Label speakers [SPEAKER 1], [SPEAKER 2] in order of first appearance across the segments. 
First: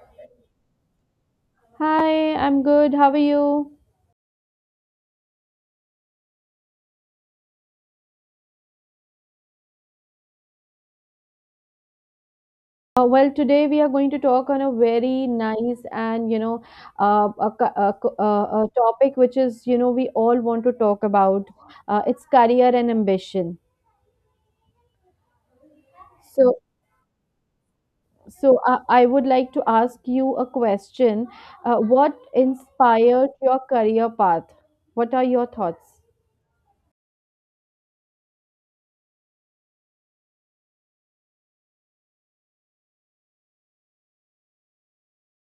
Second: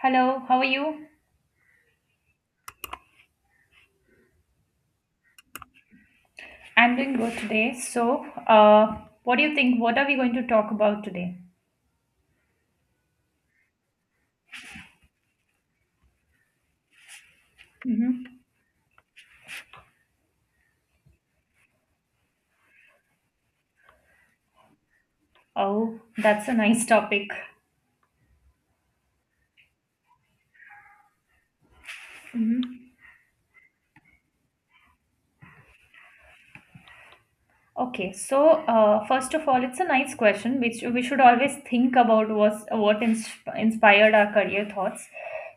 [SPEAKER 1] Hello, how are you?
[SPEAKER 2] Hi, I'm good. How are you?
[SPEAKER 1] I'm doing good today. What do you think? What are we going to talk about today?
[SPEAKER 2] Today we are going to talk on a very nice and
[SPEAKER 1] Mm-hmm.
[SPEAKER 2] a topic which is we all want to talk about. It's career and ambition.
[SPEAKER 1] Oh, that's a
[SPEAKER 2] So,
[SPEAKER 1] nice topic.
[SPEAKER 2] so, I would like to ask you a question. What
[SPEAKER 1] Mm-hmm.
[SPEAKER 2] inspired your career path? What are your thoughts?
[SPEAKER 1] Okay, first of all, it's a nice question which we should always think about was what inspired our career thoughts.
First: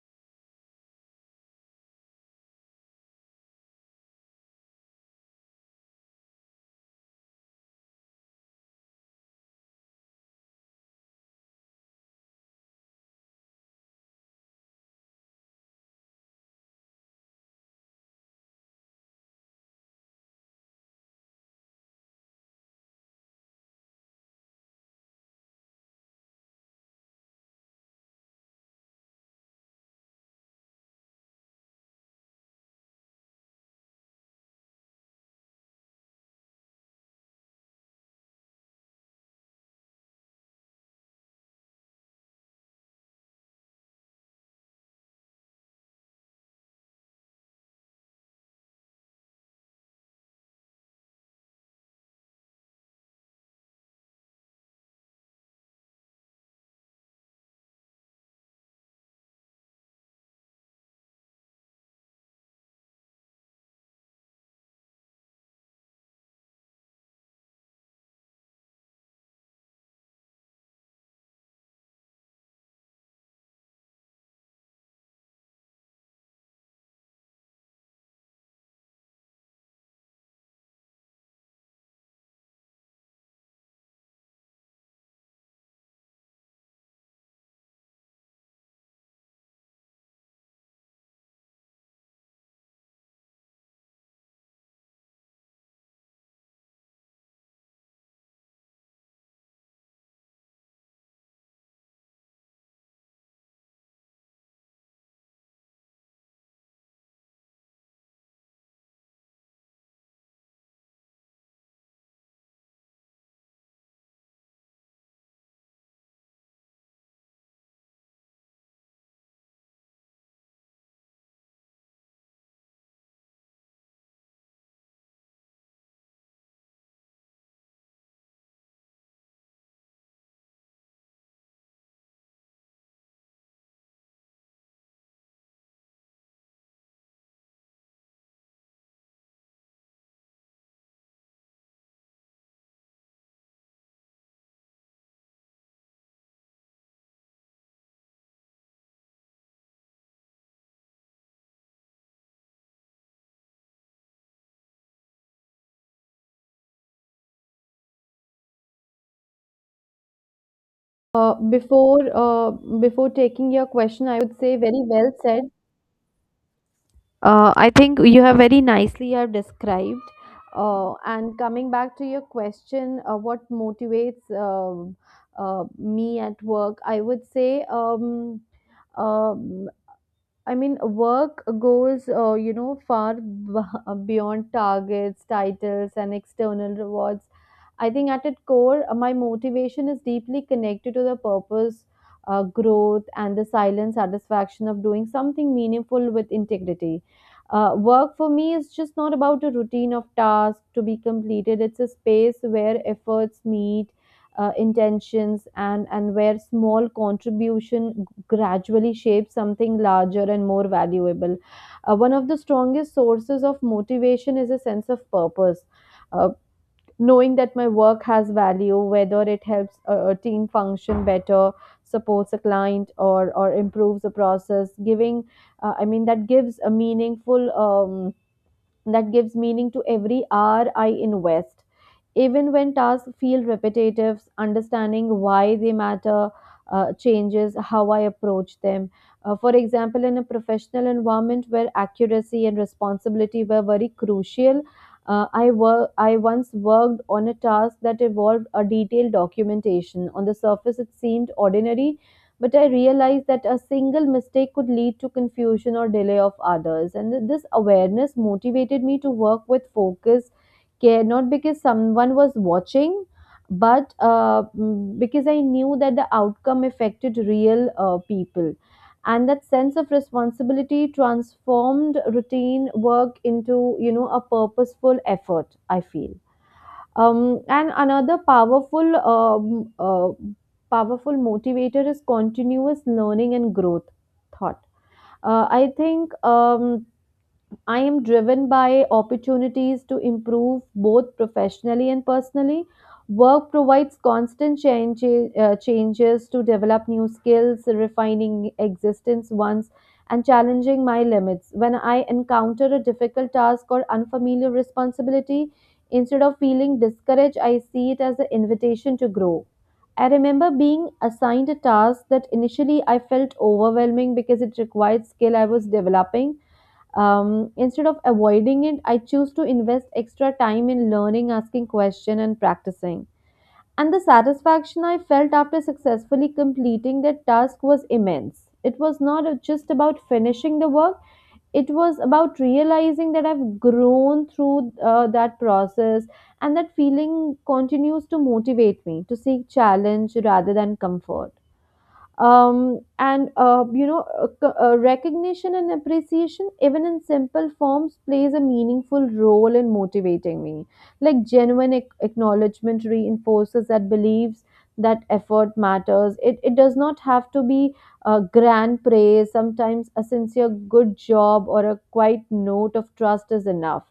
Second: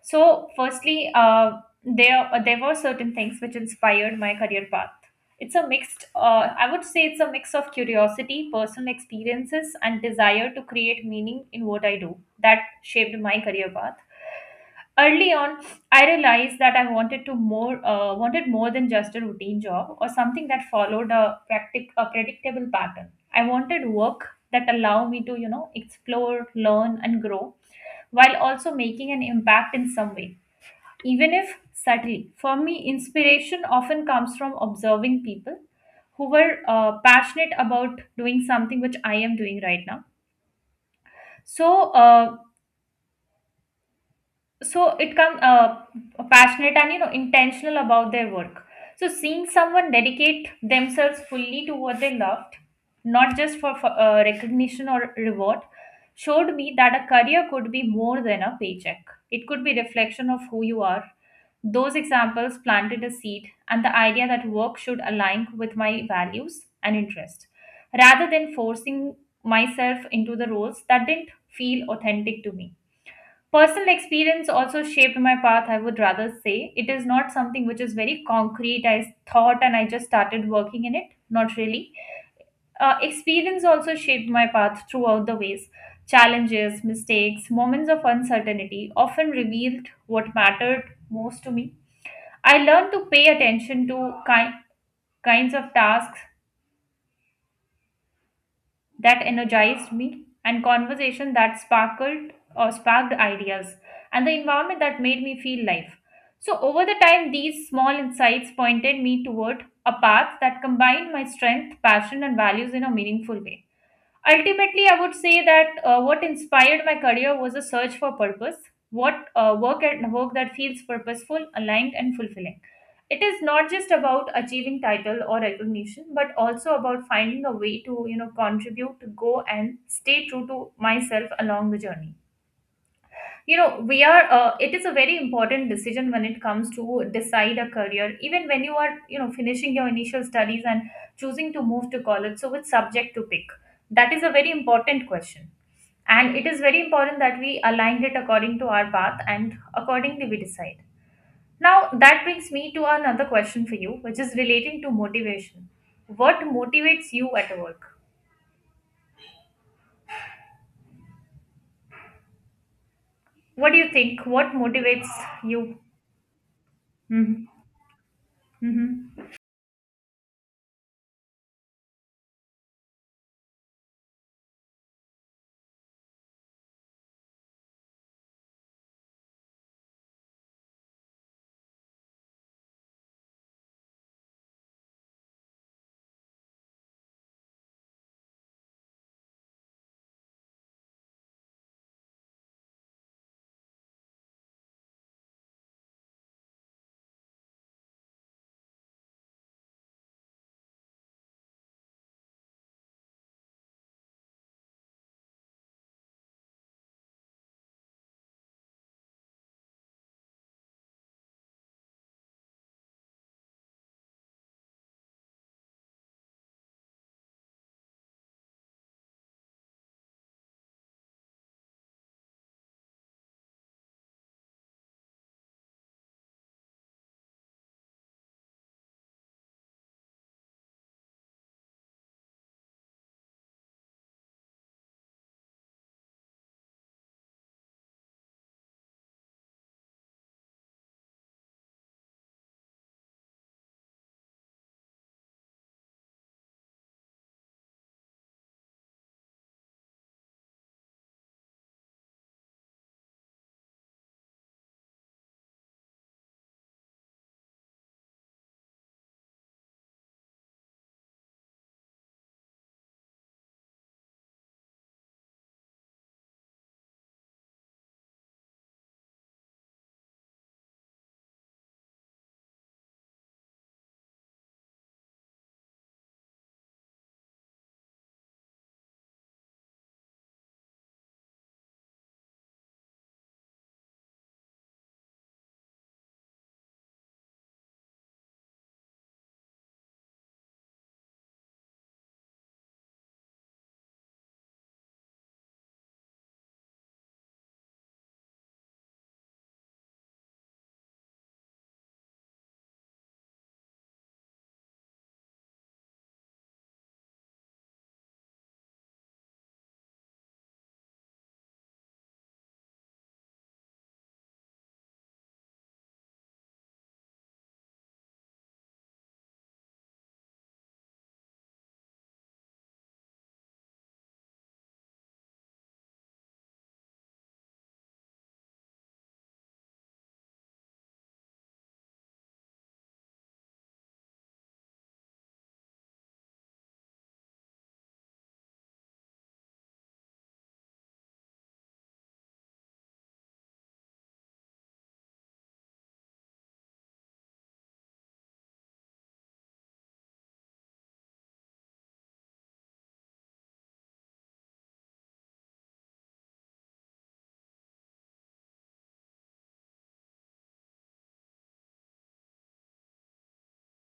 [SPEAKER 1] So, firstly, there were certain things which inspired my career path. It's a mixed, I would say, it's a mix of curiosity, personal experiences, and desire to create meaning in what I do that shaped my career path early on. I realized that I wanted more than just a routine job or something that followed a predictable pattern. I wanted work that allow me to, you know, explore, learn, and grow, while also making an impact in some way, even if subtly. For me, inspiration often comes from observing people who were, passionate about doing something which I am doing right now. So uh, so it comes, passionate and, you know, intentional about their work. So seeing someone dedicate themselves fully to what they loved, not just for recognition or reward, showed me that a career could be more than a paycheck. It could be reflection of who you are. Those examples planted a seed and the idea that work should align with my values and interest, rather than forcing myself into the roles that didn't feel authentic to me. Personal experience also shaped my path, I would rather say. It is not something which is very concrete. I thought and I just started working in it. Not really. Experience also shaped my path throughout the ways. Challenges, mistakes, moments of uncertainty often revealed what mattered most to me. I learned to pay attention to kinds of tasks that energized me, and conversation that sparkled or sparked ideas, and the environment that made me feel life. So over the time, these small insights pointed me toward a path that combined my strength, passion, and values in a meaningful way. Ultimately, I would say that, what inspired my career was a search for purpose. What work that feels purposeful, aligned, and fulfilling. It is not just about achieving title or recognition, but also about finding a way to, you know, contribute to go and stay true to myself along the journey. You know we are It is a very important decision when it comes to decide a career, even when you are, you know, finishing your initial studies and choosing to move to college, so which subject to pick. That is a very important question, and it is very important that we aligned it according to our path, and accordingly we decide. Now, that brings me to another question for you, which is relating to motivation. What motivates you at work?
[SPEAKER 2] Uh, before uh, before taking your
[SPEAKER 1] What do you
[SPEAKER 2] question, I
[SPEAKER 1] think?
[SPEAKER 2] would
[SPEAKER 1] What
[SPEAKER 2] say very
[SPEAKER 1] motivates
[SPEAKER 2] well said.
[SPEAKER 1] you? Hmm.
[SPEAKER 2] I think you have very nicely
[SPEAKER 1] Hmm.
[SPEAKER 2] have described. And coming back to your question, what motivates me at work? I would say um, I mean, work goes, you know, beyond targets, titles, and external rewards. I think at its core, my motivation is deeply connected to the purpose, growth, and the silent satisfaction of doing something meaningful with integrity. Work for me is just not about a routine of tasks to be completed. It's a space where efforts meet intentions, and where small contribution gradually shape something larger and more valuable. One of the strongest sources of motivation is a sense of purpose. Uh, knowing that my work has value, whether it helps a team function better, supports a client, or improves a process, giving I mean that gives a meaningful that gives meaning to every hour I invest. Even when tasks feel repetitive, understanding why they matter changes how I approach them. For example, in a professional environment where accuracy and responsibility were very crucial, I once worked on a task that involved a detailed documentation. On the surface, it seemed ordinary, but I realized that a single mistake could lead to confusion or delay of others, and this awareness motivated me to work with focus, care, not because someone was watching, but because I knew that the outcome affected real people, and that sense of responsibility transformed routine work into, you know, a purposeful effort I feel. And another powerful motivator is continuous learning and growth. Thought. I think. I am driven by opportunities to improve both professionally and personally. Work provides constant changes to develop new skills, refining existence ones, and challenging my limits. When I encounter a difficult task or unfamiliar responsibility, instead of feeling discouraged, I see it as an invitation to grow. I remember being assigned a task that initially I felt overwhelming because it required skill I was developing. Instead of avoiding it, I choose to invest extra time in learning, asking questions, and practicing, and the satisfaction I felt after successfully completing that task was immense. It was not just about finishing the work, it was about realizing that I've grown through that process, and that feeling continues to motivate me to seek challenge rather than comfort. And you know c- Recognition and appreciation even in simple forms plays a meaningful role in motivating me, like acknowledgement reinforces that beliefs that effort matters. It does not have to be a grand praise. Sometimes a sincere good job or a quiet note of trust is enough.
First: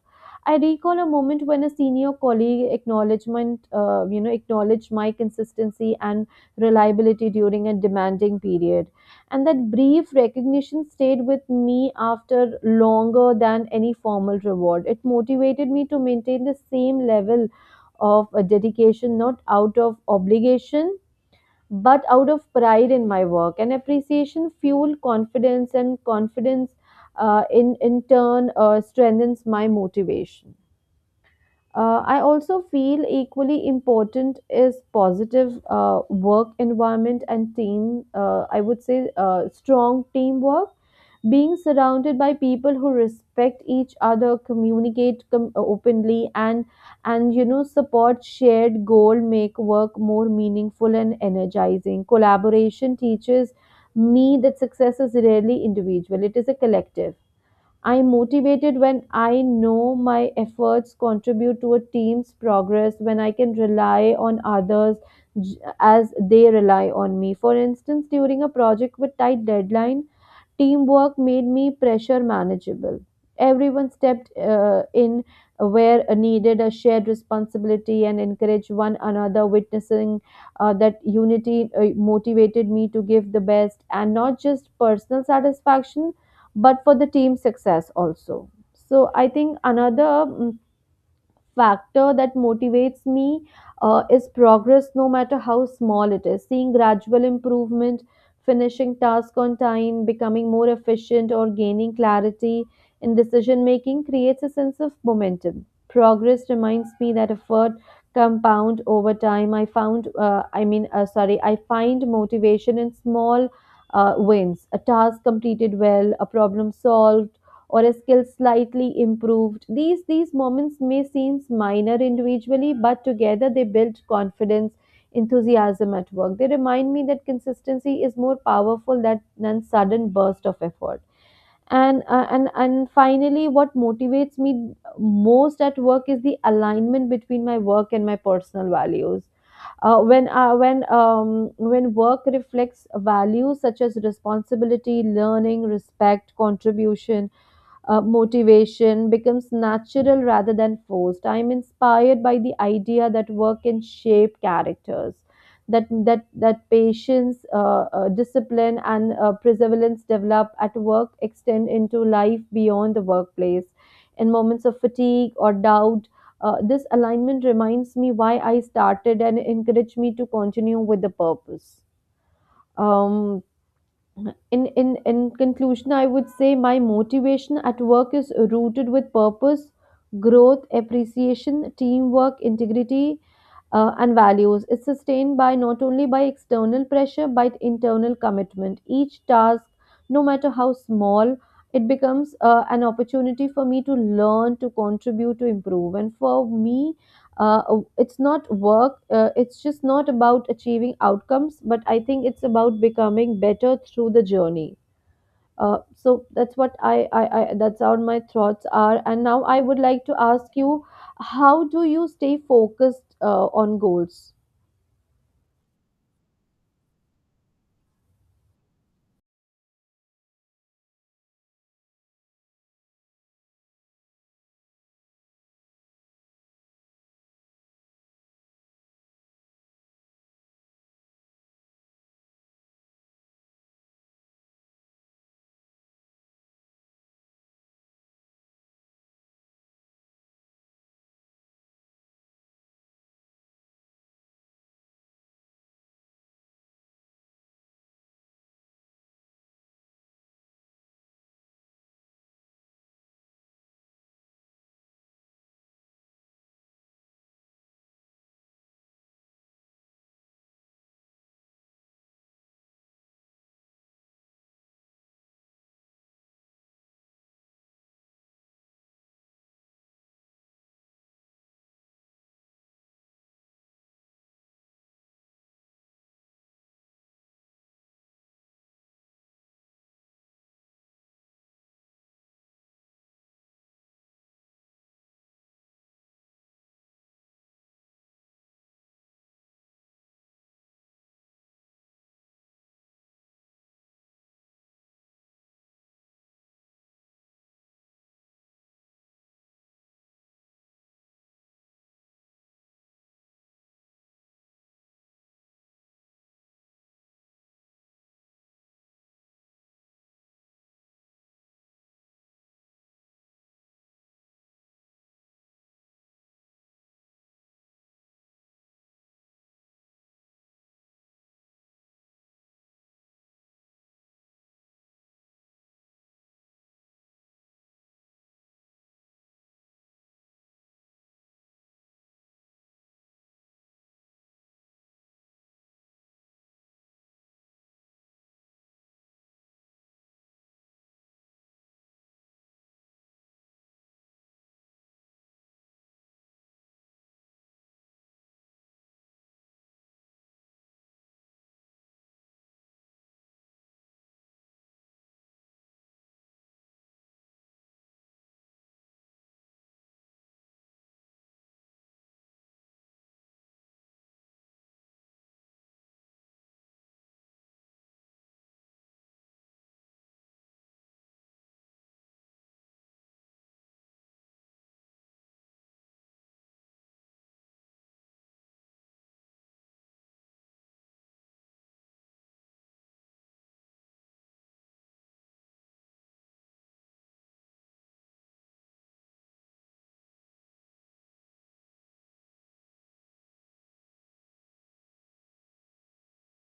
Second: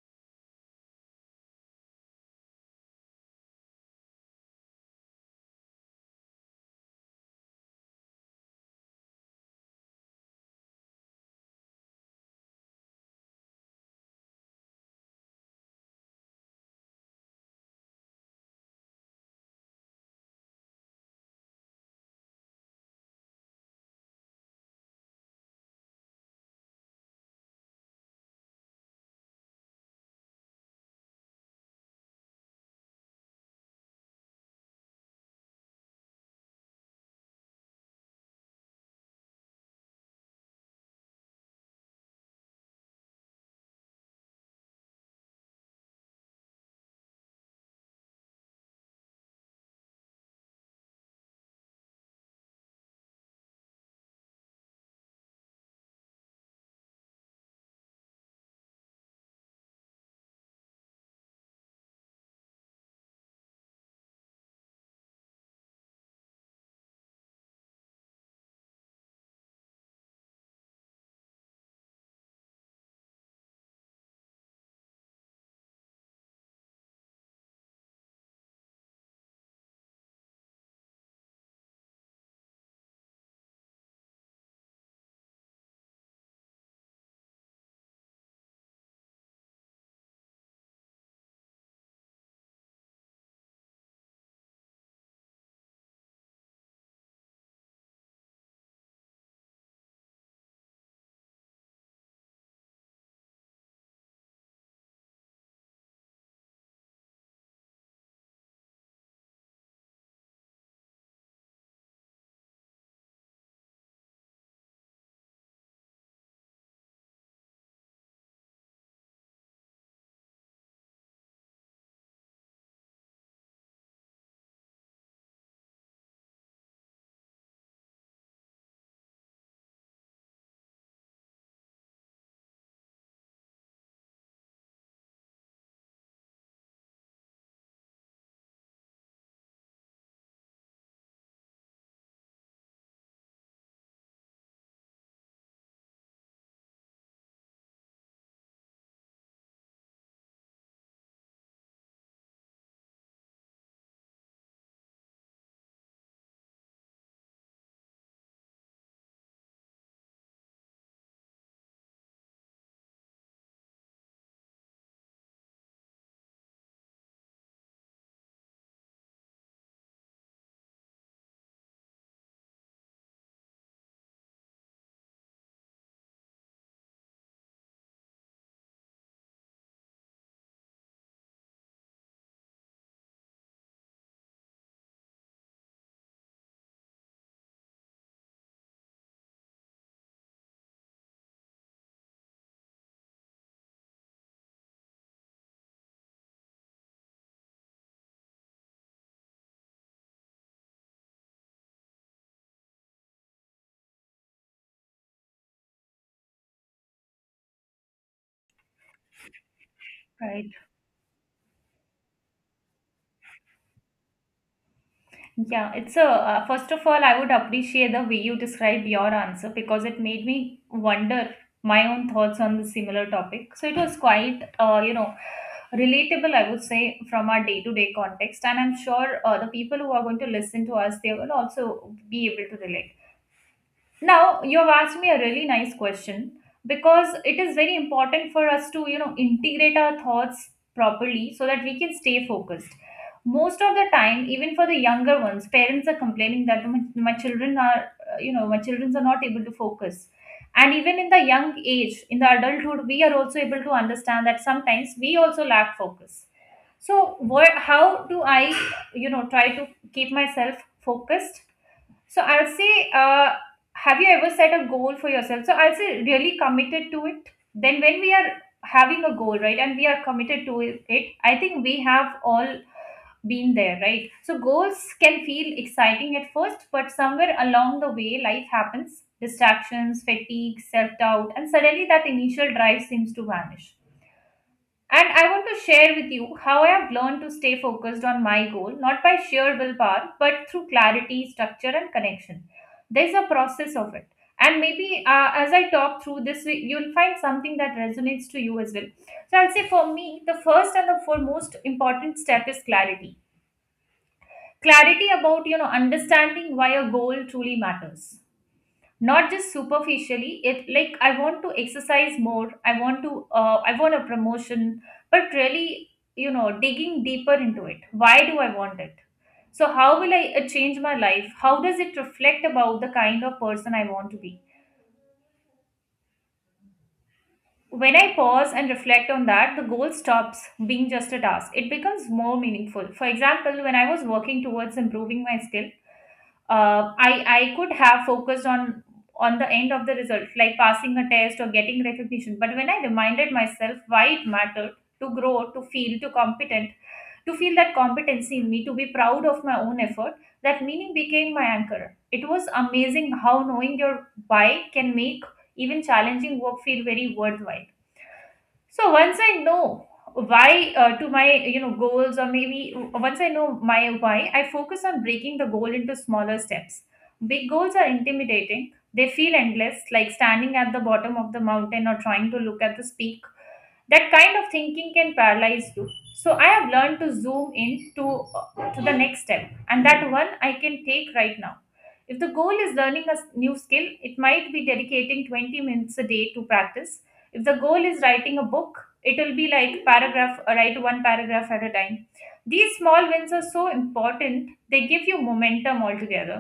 [SPEAKER 2] I recall a moment when a senior colleague acknowledged my consistency and reliability during a demanding period. And that brief recognition stayed with me after longer than any formal reward. It motivated me to maintain the same level of a dedication, not out of obligation, but out of pride in my work. And appreciation fueled confidence, and confidence in turn strengthens my motivation. I also feel equally important is positive work environment and team. I would say strong teamwork. Being surrounded by people who respect each other, communicate openly, and you know, support shared goal make work more meaningful and energizing. Collaboration teaches me that success is rarely individual; it is a collective. I'm motivated when I know my efforts contribute to a team's progress, when I can rely on others as they rely on me. For instance, during a project with tight deadline, teamwork made me pressure manageable. Everyone stepped in where needed, a shared responsibility and encouraged one another, witnessing that unity motivated me to give the best, and not just personal satisfaction but for the team success also. So, I think another mm, factor that motivates me is progress, no matter how small it is. Seeing gradual improvement, finishing task on time, becoming more efficient, or gaining clarity in decision making creates a sense of momentum. Progress reminds me that effort compound over time. I found, I mean, sorry, I find motivation in small wins. A task completed well, a problem solved, or a skill slightly improved. These moments may seem minor individually, but together they build confidence, enthusiasm at work. They remind me that consistency is more powerful than sudden burst of effort. And finally, what motivates me most at work is the alignment between my work and my personal values. When work reflects values such as responsibility, learning, respect, contribution, motivation becomes natural rather than forced. I'm inspired by the idea that work can shape characters, that patience, discipline, and perseverance develop at work extend into life beyond the workplace. In moments of fatigue or doubt, this alignment reminds me why I started and encouraged me to continue with the purpose. Um, in conclusion, I would say my motivation at work is rooted with purpose, growth, appreciation, teamwork, integrity, and values. It's sustained by not only by external pressure but internal commitment. Each task, no matter how small, it becomes an opportunity for me to learn, to contribute, to improve, and for me, uh, it's not work. It's just not about achieving outcomes, but I think it's about becoming better through the journey. So that's what I that's how my thoughts are, and now I would like to
[SPEAKER 1] Right.
[SPEAKER 2] ask you, how do you stay focused on goals?
[SPEAKER 1] Yeah, it's a first of all, I would appreciate the way you described your answer, because it made me wonder my own thoughts on the similar topic. So it was quite, you know, relatable, I would say, from our day to day context. And I'm sure, the people who are going to listen to us, they will also be able to relate. Now, you have asked me a really nice question, because it is very important for us to, you know, integrate our thoughts properly so that we can stay focused. Most of the time, even for the younger ones, parents are complaining that my children are, you know, my children are not able to focus. And even in the young age, in the adulthood, we are also able to understand that sometimes we also lack focus. So, what, how do I, you know, try to keep myself focused? So I will say, have you ever set a goal for yourself? So I'll say really committed to it. Then when we are having a goal, right, and we are committed to it, I think we have all been there, right? So goals can feel exciting at first, but somewhere along the way, life happens: distractions, fatigue, self doubt, and suddenly that initial drive seems to vanish. And I want to share with you how I have learned to stay focused on my goal, not by sheer willpower, but through clarity, structure, and connection. There's a process of it. And maybe, as I talk through this, you'll find something that resonates to you as well. So I'll say for me, the first and the foremost important step is clarity. Clarity about, you know, understanding why a goal truly matters, not just superficially. It like, I want to exercise more, I want to, I want a promotion, but really, you know, digging deeper into it. Why do I want it? So how will I, change my life? How does it reflect about the kind of person I want to be? When I pause and reflect on that, the goal stops being just a task. It becomes more meaningful. For example, when I was working towards improving my skill, I could have focused on the end of the result, like passing a test or getting recognition. But when I reminded myself why it mattered, to grow, to feel, to competent, to feel that competency in me, to be proud of my own effort, that meaning became my anchor. It was amazing how knowing your why can make even challenging work feel very worthwhile. So once I know why, to my, you know, goals, or maybe once I know my why, I focus on breaking the goal into smaller steps. Big goals are intimidating. They feel endless, like standing at the bottom of the mountain or trying to look at the peak. That kind of thinking can paralyze you. So I have learned to zoom in to, uh, to the next step, and that one I can take right now. If the goal is learning a new skill, it might be dedicating 20 minutes a day to practice. If the goal is writing a book, it will be like paragraph write one paragraph at a time. These small wins are so important. They give you momentum altogether,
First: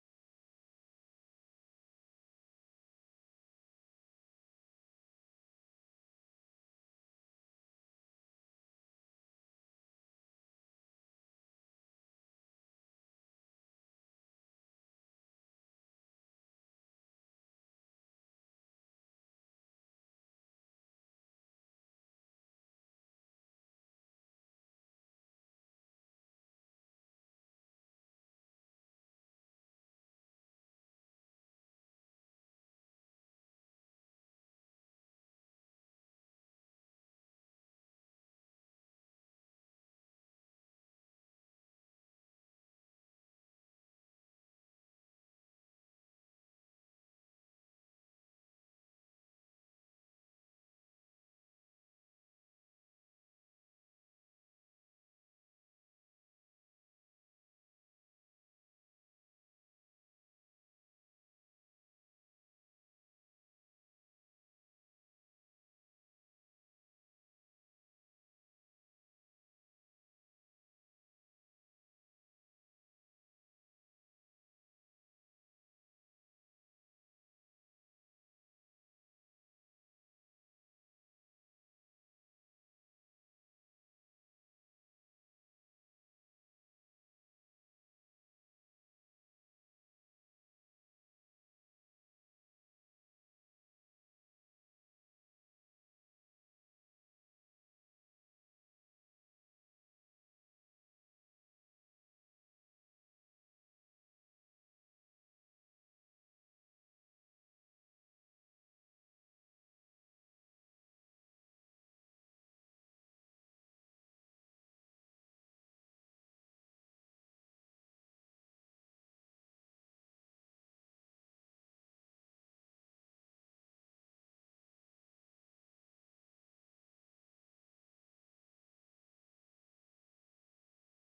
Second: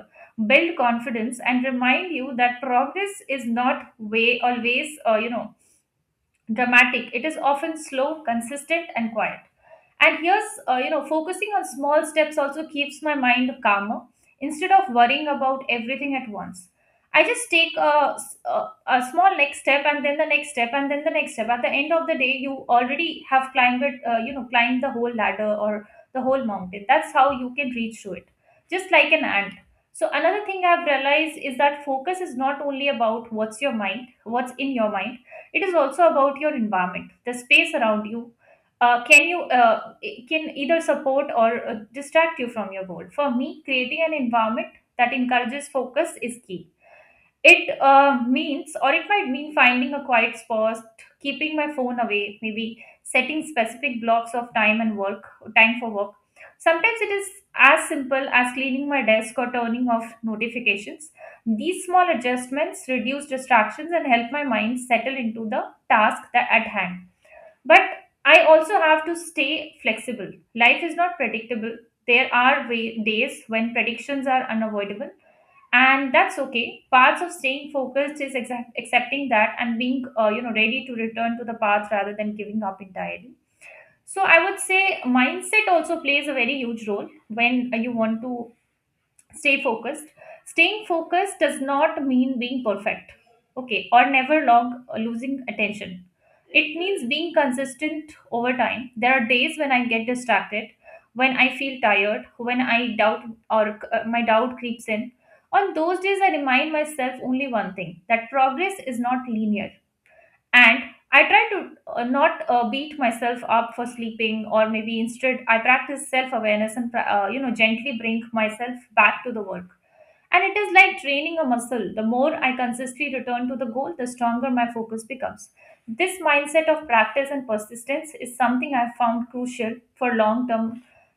[SPEAKER 1] build confidence, and remind you that progress is not way always, you know, dramatic. It is often slow, consistent, and quiet. And here's, you know, focusing on small steps also keeps my mind calmer instead of worrying about everything at once. I just take a small next step, and then the next step, and then the next step. At the end of the day, you already have climbed, it, you know, climbed the whole ladder or the whole mountain. That's how you can reach to it, just like an ant. So another thing I've realized is that focus is not only about what's in your mind, it is also about your environment, the space around you. Can you It can either support or, distract you from your goal. For me, creating an environment that encourages focus is key. It might mean finding a quiet spot, keeping my phone away, maybe setting specific blocks of time and work, time for work. Sometimes it is as simple as cleaning my desk or turning off notifications. These small adjustments reduce distractions and help my mind settle into the task that at hand. But I also have to stay flexible. Life is not predictable. There are days when predictions are unavoidable, and that's okay. Parts of staying focused is accepting that and being, you know, ready to return to the path rather than giving up entirely. So I would say mindset also plays a very huge role when, you want to stay focused. Staying focused does not mean being perfect, okay, or never long losing attention. It means being consistent over time. There are days when I get distracted, when I feel tired, when I doubt, or, my doubt creeps in. On those days, I remind myself only one thing: that progress is not linear. And I try to, not beat myself up for sleeping, or maybe instead I practice self awareness, and you know, gently bring myself back to the work. And it is like training a muscle. The more I consistently return to the goal, the stronger my focus becomes. This mindset of practice and persistence is something I found crucial for long term,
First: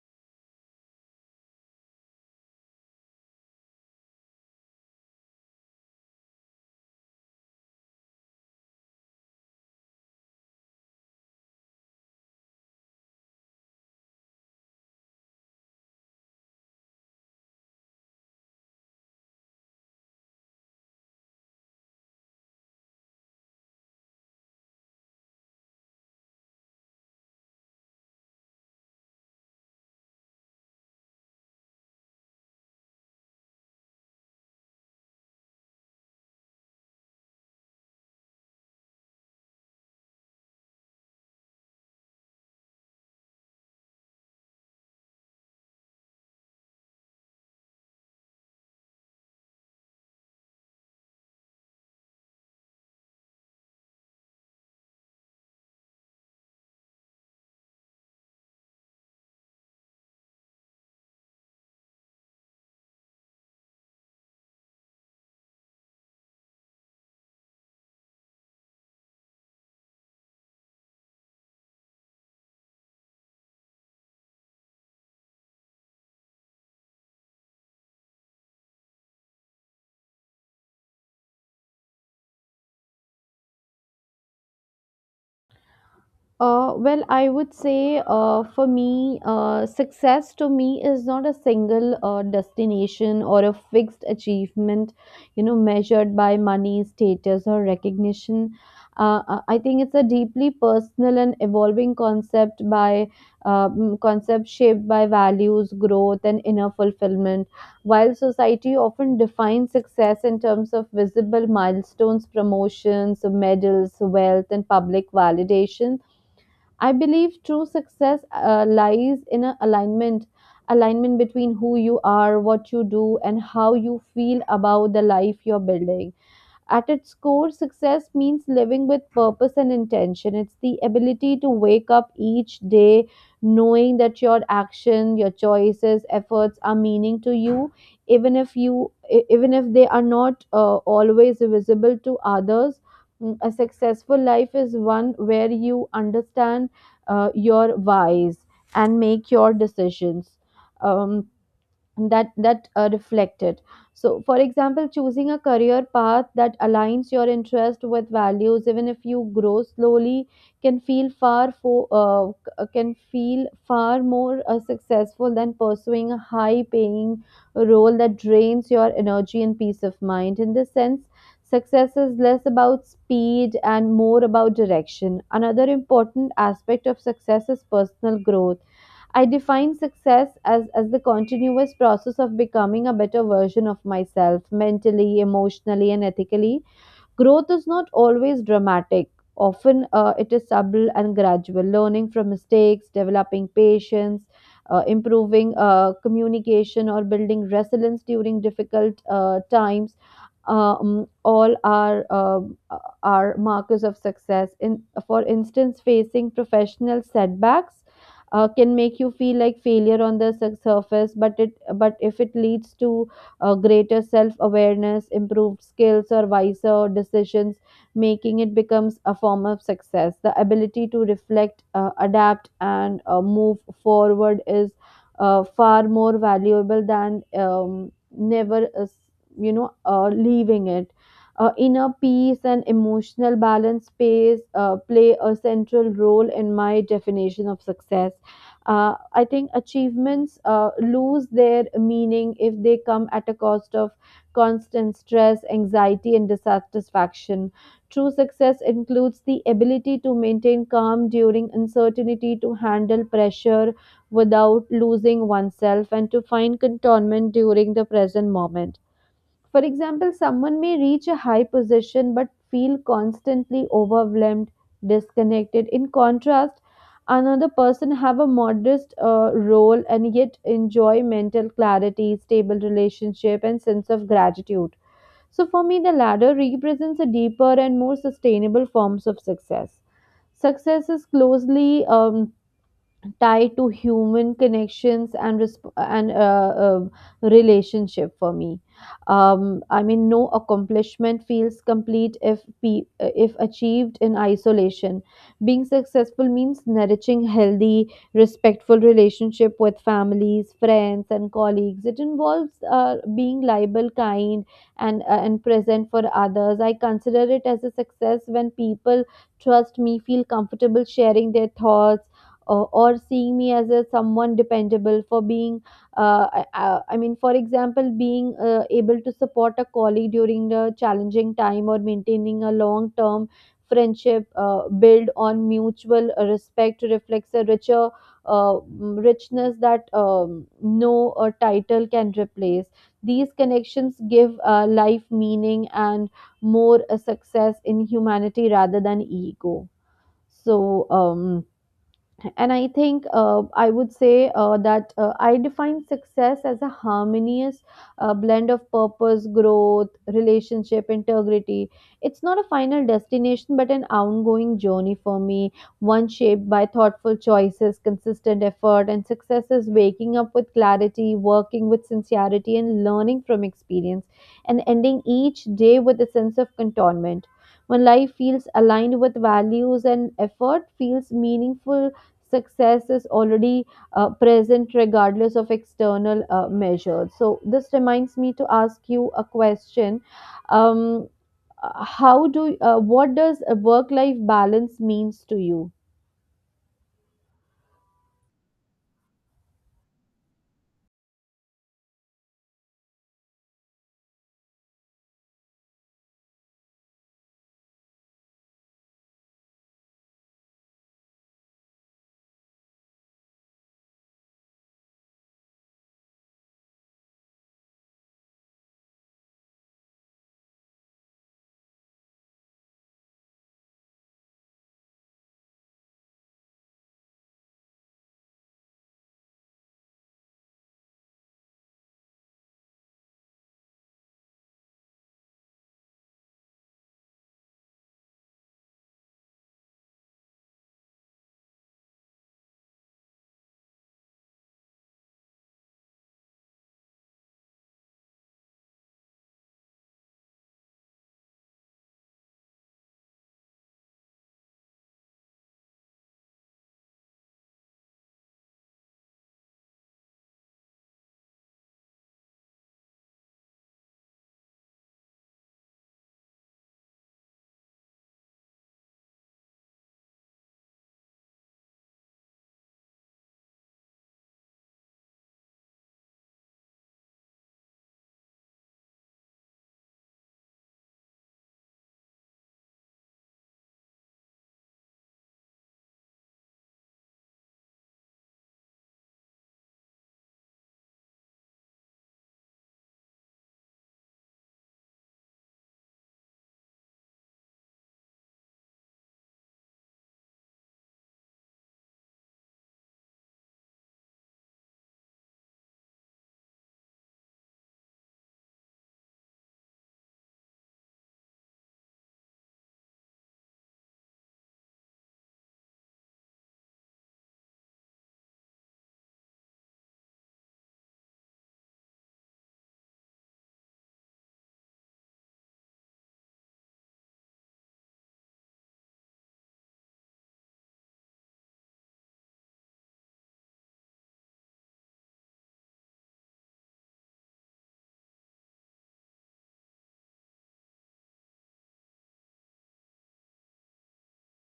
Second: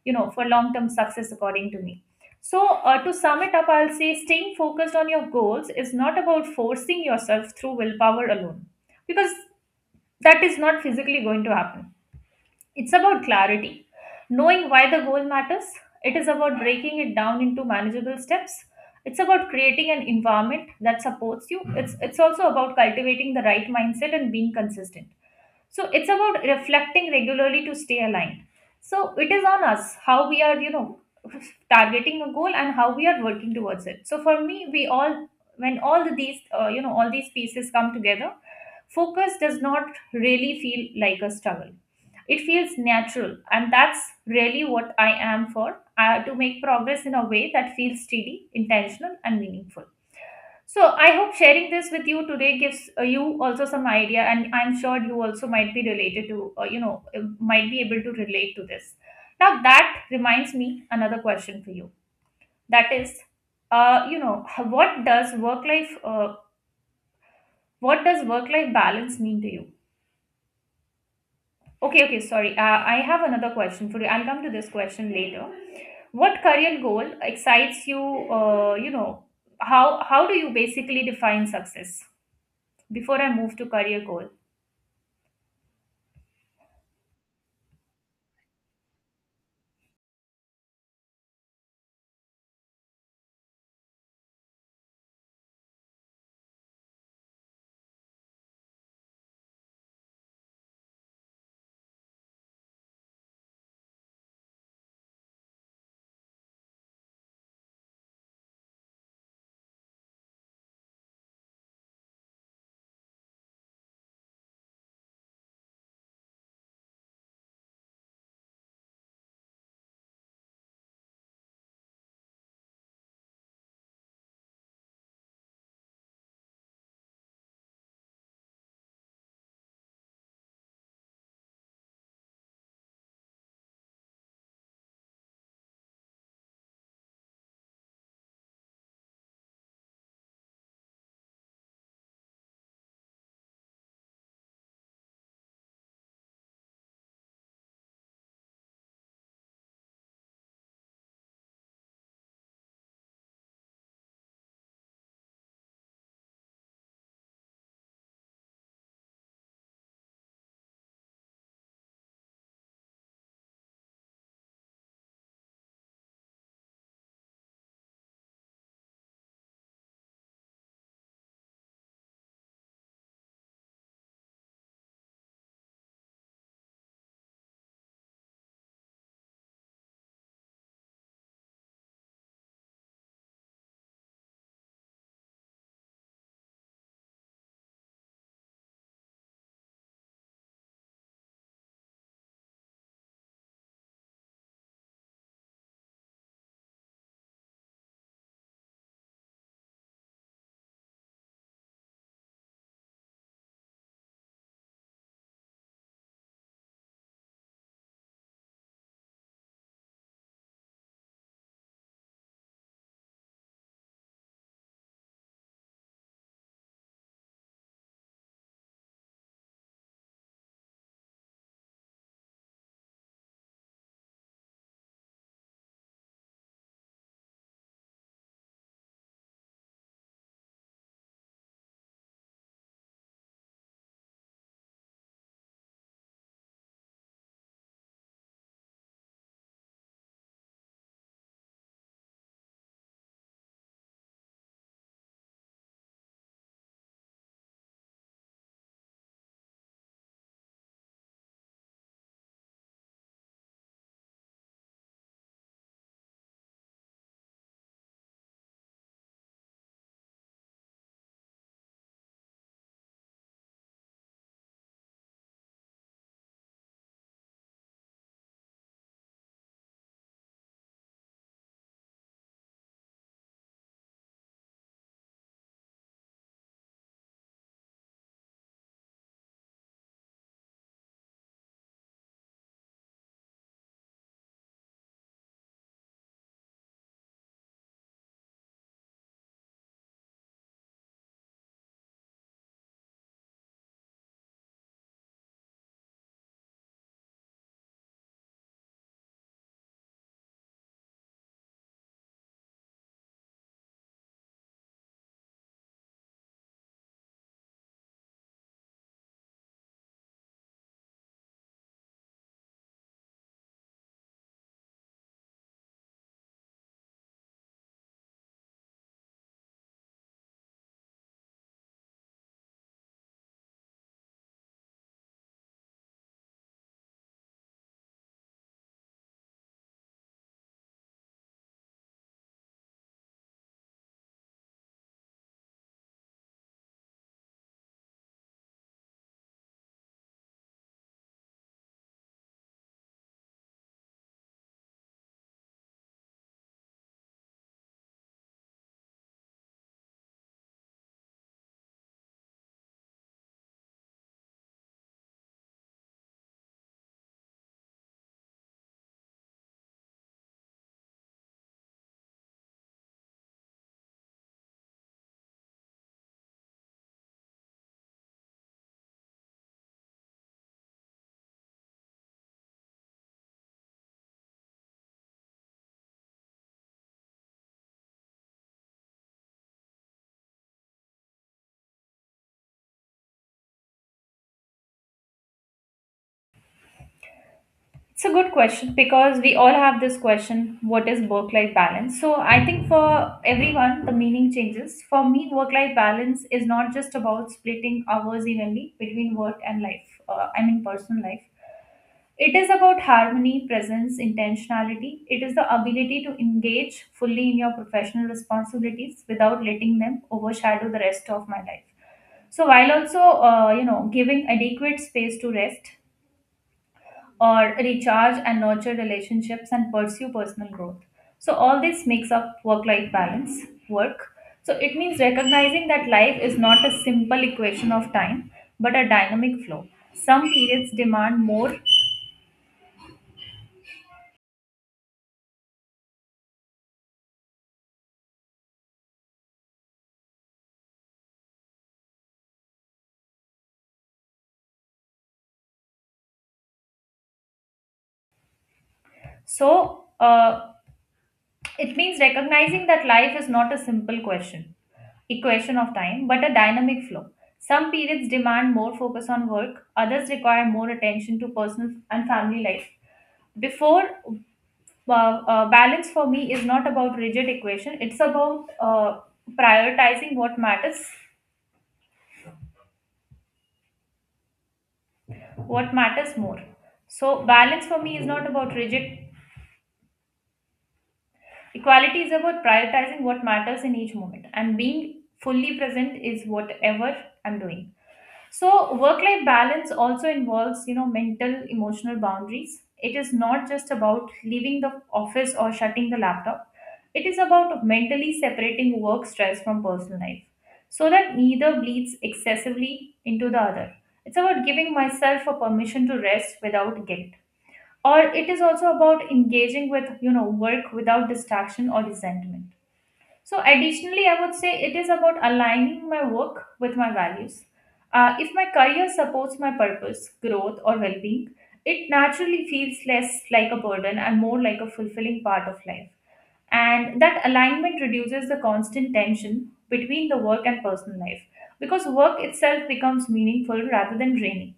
[SPEAKER 1] you know, for long term success, according to me. So to sum it up, I'll say staying focused on your goals is not about forcing yourself through willpower alone, because that is not physically going to happen. It's about clarity, knowing why the goal matters. It is about breaking it down into manageable steps. It's about creating an environment that supports you. It's also about cultivating the right mindset and being consistent. So it's about reflecting regularly to stay aligned. So it is on us how we are targeting a goal and how we are working towards it. So for me, we all, when all these all these pieces come together, focus does not really feel like a struggle. It feels natural, and that's really what I am for, to make progress in a way that feels steady, intentional, and meaningful. So, I hope sharing this with you today gives you also some idea, and I'm sure you also might be related to, might be able to relate to this. Now, that reminds me another question for you. That is, what does work what does work life balance mean to you? Okay, okay, sorry. I have another question for you. I'll come to this question later. What career goal excites you, you know how do you basically define success before I move to career goal?
[SPEAKER 2] I would say, for me, success to me is not a single destination or a fixed achievement, you know, measured by money, status, or recognition. I think it's a deeply personal and evolving concept shaped by values, growth, and inner fulfillment. While society often defines success in terms of visible milestones, promotions, medals, wealth, and public validation, I believe true success lies in a alignment, between who you are, what you do, and how you feel about the life you're building. At its core, success means living with purpose and intention. It's the ability to wake up each day knowing that your action, your choices, efforts are meaning to you, even if you e- even if they are not always visible to others. A successful life is one where you understand your whys and make your decisions. Um, that that reflected, so for example, choosing a career path that aligns your interest with values, even if you grow slowly, can feel can feel far more successful than pursuing a high paying role that drains your energy and peace of mind. In this sense, success is less about speed and more about direction. Another important aspect of success is personal growth. I define success as the continuous process of becoming a better version of myself, mentally, emotionally, and ethically. Growth is not always dramatic. Often it is subtle and gradual, learning from mistakes, developing patience, improving communication, or building resilience during difficult times. All are markers of success. In for instance, facing professional setbacks can make you feel like failure on the surface, but it but if it leads to greater self awareness, improved skills, or wiser decisions making. It becomes a form of success. The ability to reflect, adapt, and move forward is far more valuable than never, you know, leaving it. Inner peace and emotional balance space play a central role in my definition of success. I think achievements lose their meaning if they come at a cost of constant stress, anxiety, and dissatisfaction. True success includes the ability to maintain calm during uncertainty, to handle pressure without losing oneself, and to find contentment during the present moment. For example, someone may reach a high position but feel constantly overwhelmed, disconnected. In contrast, another person have a modest role and yet enjoy mental clarity, stable relationship and sense of gratitude. So for me the latter represents a deeper and more sustainable forms of success. Success is closely tied to human connections and and relationship for me. I mean no accomplishment feels complete if achieved in isolation. Being successful means nourishing healthy respectful relationship with families, friends and colleagues. It involves being liable, kind and present for others. I consider it as a success when people trust me, feel comfortable sharing their thoughts, or seeing me as a someone dependable for being I mean for example being able to support a colleague during the challenging time or maintaining a long term friendship build on mutual respect reflects a richer richness that no title can replace. These connections give life meaning and more a success in humanity rather than ego. So um and I think I would say that I define success as a harmonious blend of purpose, growth, relationship, integrity. It's not a final destination, but an ongoing journey for me, one shaped by thoughtful choices, consistent effort, and success is waking up with clarity, working with sincerity, and learning from experience, and ending each day with a sense of contentment. When life feels aligned with values and effort, feels meaningful, success is already present regardless of external measures. So this reminds me to ask you a question. Um, how do What does a work life balance means to you?
[SPEAKER 1] It's a good question, because we all have this question, what is work life balance? So I think for everyone the meaning changes. For me, work life balance is not just about splitting hours evenly between work and life, I mean personal life. It is about harmony, presence, intentionality. It is the ability to engage fully in your professional responsibilities without letting them overshadow the rest of my life. So while also, giving adequate space to rest or recharge and nurture relationships and pursue personal growth. So all this makes up work-life balance, work. So it means recognizing that life is not a simple equation of time, but a dynamic flow. Some periods demand more, so uh, it means recognizing that life is not a simple question, equation of time, but a dynamic flow. Some periods demand more focus on work, others require more attention to personal and family life. Before Balance for me is not about rigid equation, it's about prioritizing what matters more. So balance for me is not about rigid equality, is about prioritizing what matters in each moment and being fully present is whatever I'm doing. So work-life balance also involves, mental, emotional boundaries. It is not just about leaving the office or shutting the laptop. It is about mentally separating work stress from personal life so that neither bleeds excessively into the other. It's about giving myself a permission to rest without guilt. Or it is also about engaging with, work without distraction or resentment. So, additionally, I would say it is about aligning my work with my values. If my career supports my purpose, growth, or well being, it naturally feels less like a burden and more like a fulfilling part of life. And that alignment reduces the constant tension between the work and personal life, because work itself becomes meaningful rather than draining.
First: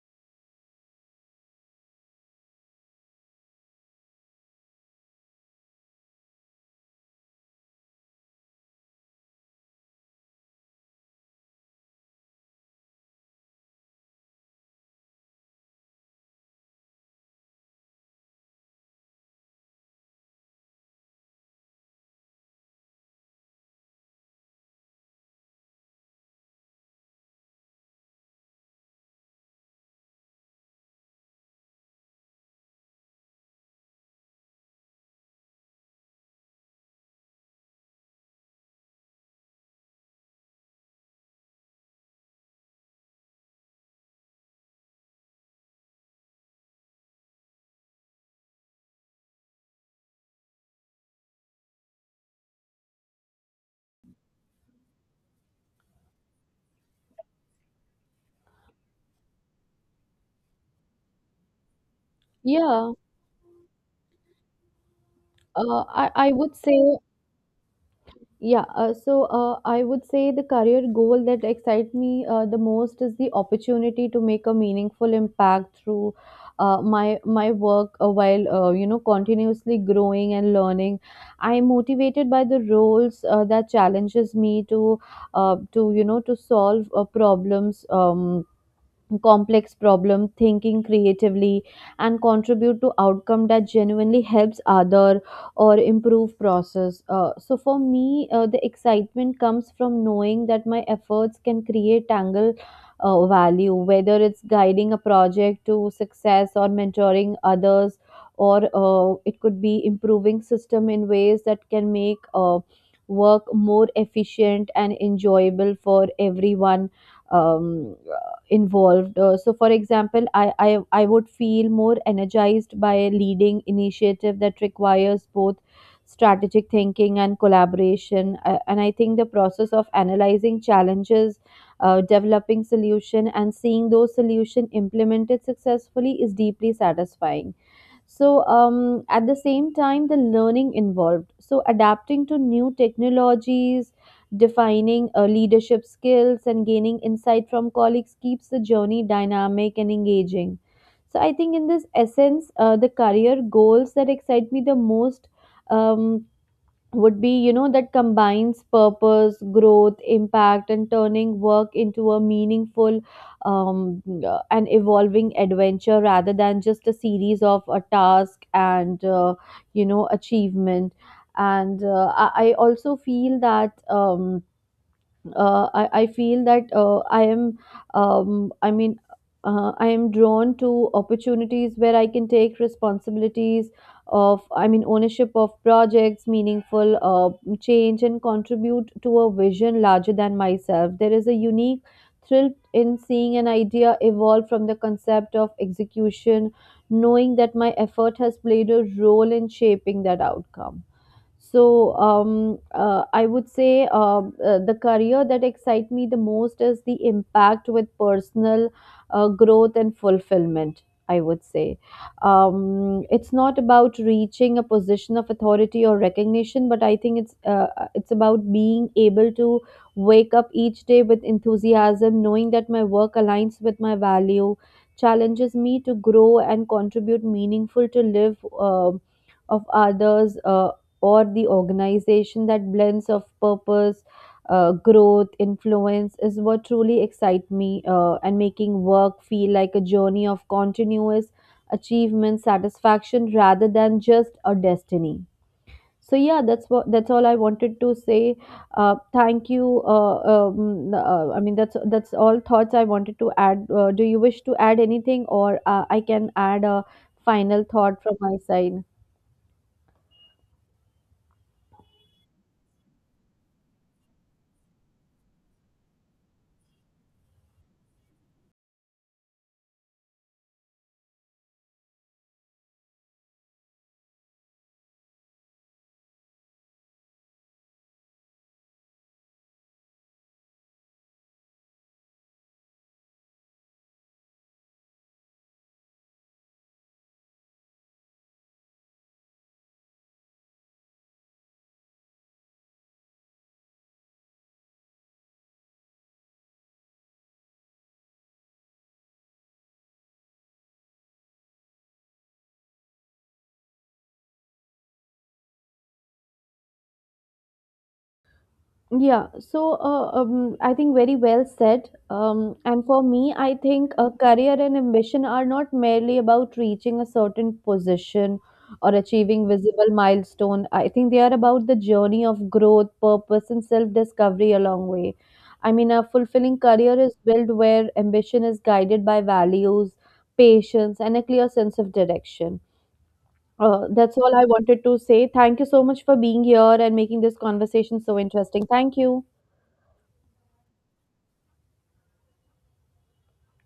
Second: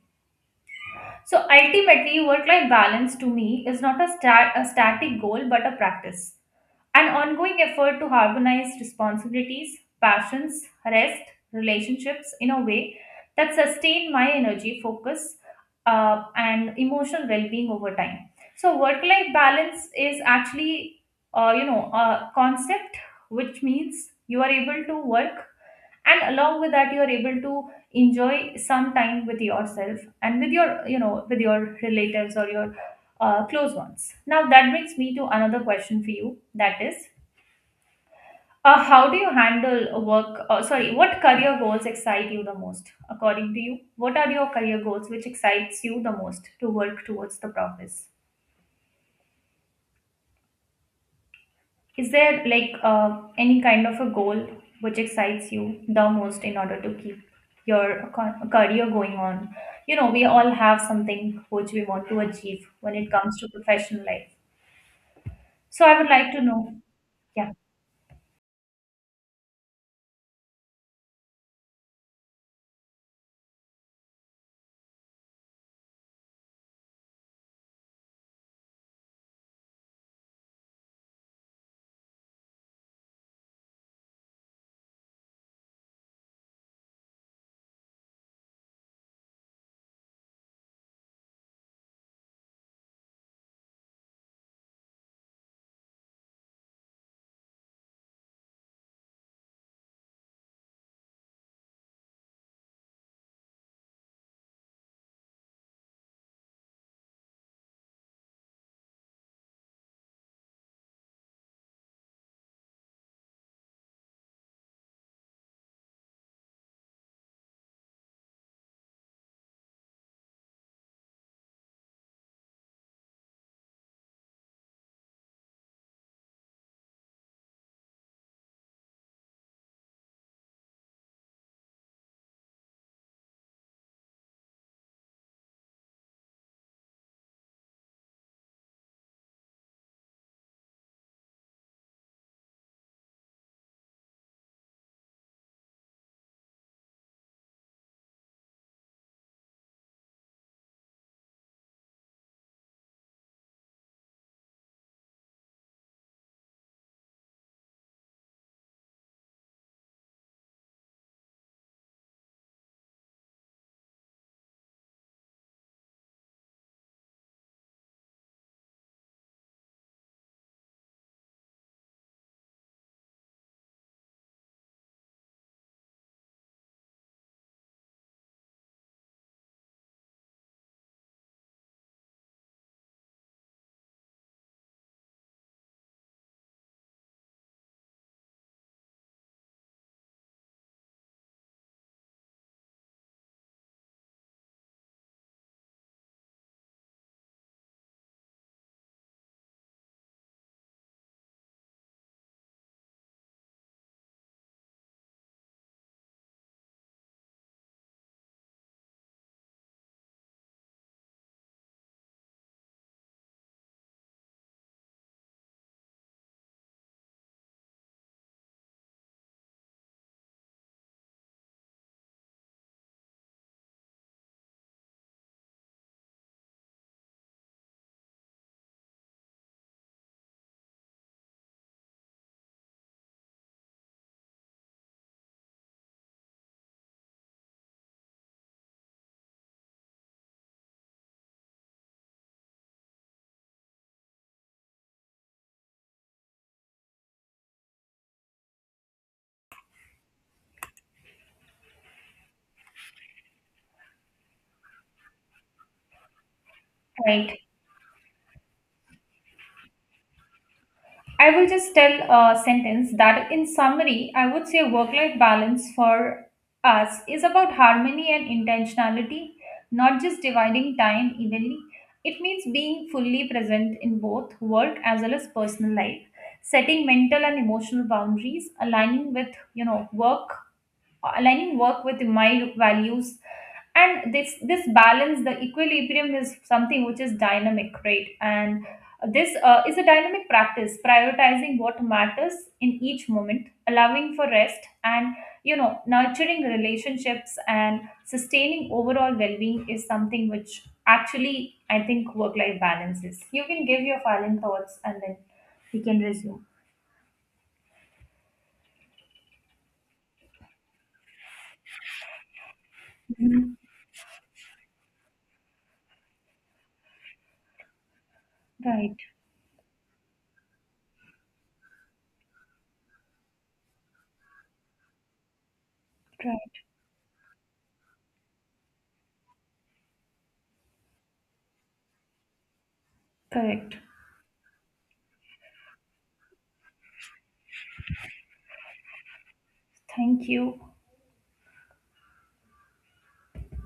[SPEAKER 1] So, ultimately, work life balance to me is not a, a static goal, but a practice, an ongoing effort to harmonize responsibilities, passions, rest, relationships in a way that sustain my energy, focus, and emotional well-being over time. So, work-life balance is actually, a concept which means you are able to work, and along with that, you are able to enjoy some time with yourself and with your, with your relatives or your close ones. Now, that brings me to another question for you. That is, how do you handle work? Sorry, what career goals excite you the most? According to you, what are your career goals which excites you the most to work towards the profits? Is there like any kind of a goal which excites you the most in order to keep your career going on? You know, we all have something which we want to achieve
[SPEAKER 2] Yeah,
[SPEAKER 1] when it comes to professional life.
[SPEAKER 2] uh,
[SPEAKER 1] So I would
[SPEAKER 2] I, I
[SPEAKER 1] like to
[SPEAKER 2] would say.
[SPEAKER 1] know. Yeah,
[SPEAKER 2] Yeah, I would say the career goal that excites me the most is the opportunity to make a meaningful impact through my work while you know continuously growing and learning. I'm motivated by the roles that challenges me to solve problems. Complex problem thinking creatively and contribute to outcome that genuinely helps other or improve process. Uh, so for me uh, the excitement comes from knowing that my efforts can create tangle value, whether it's guiding a project to success or mentoring others, or it could be improving system in ways that can make work more efficient and enjoyable for everyone um, involved. So for example I would feel more energized by a leading initiative that requires both strategic thinking and collaboration. And I think the process of analyzing challenges, developing solution and seeing those solution implemented successfully is deeply satisfying. So at the same time the learning involved, so adapting to new technologies, defining leadership skills and gaining insight from colleagues keeps the journey dynamic and engaging. So I think in this essence, the career goals that excite me the most um, would be, you know, that combines purpose, growth, impact and turning work into a meaningful and evolving adventure rather than just a series of a task and you know achievement. And I also feel that I feel that I am, um, I mean, I am drawn to opportunities where I can take responsibilities of, I mean, ownership of projects, meaningful change, and contribute to a vision larger than myself. There is a unique thrill in seeing an idea evolve from the concept of execution, knowing that my effort has played a role in shaping that outcome. So I would say The career that excites me the most is the impact with personal growth and fulfillment. I would say it's not about reaching a position of authority or recognition, but I think it's about being able to wake up each day with enthusiasm, knowing that my work aligns with my value, challenges me to grow and contribute meaningful to live. Of others, or the organization that blends of purpose, growth, influence is what truly excite me, and making work feel like a journey of continuous achievement satisfaction rather than just a destiny. So yeah, that's all I wanted to say. Thank you. That's all thoughts I wanted to add. Do you wish to add anything, or I can add a
[SPEAKER 1] right.
[SPEAKER 2] final thought from my side?
[SPEAKER 1] I will just tell a sentence that, in summary, I would say work life balance for us is about harmony and intentionality, not just dividing time evenly. It means being fully present in both work as well as personal life, setting mental and emotional boundaries, aligning with, work, aligning work with my values. And this balance, the equilibrium, is something which is dynamic, right? And this is a dynamic practice, prioritizing what matters in each moment, allowing for rest and, you know, nurturing relationships and sustaining overall well-being is something which actually I think work-life balance is. You can give your final thoughts and then we can resume.
[SPEAKER 2] Yeah, I think very well said. And for me, I
[SPEAKER 1] Mhm.
[SPEAKER 2] think a career and ambition are not merely about reaching a certain position or
[SPEAKER 1] Right.
[SPEAKER 2] achieving visible milestone. I think they are about the journey of growth, purpose, and self-discovery along way. I mean, a
[SPEAKER 1] Right.
[SPEAKER 2] fulfilling career is built where ambition is guided by values, patience, and a clear sense of direction.
[SPEAKER 1] Correct.
[SPEAKER 2] That's all I wanted to say. Thank you so much for being here and making this conversation so interesting. Thank you.
[SPEAKER 1] Thank you.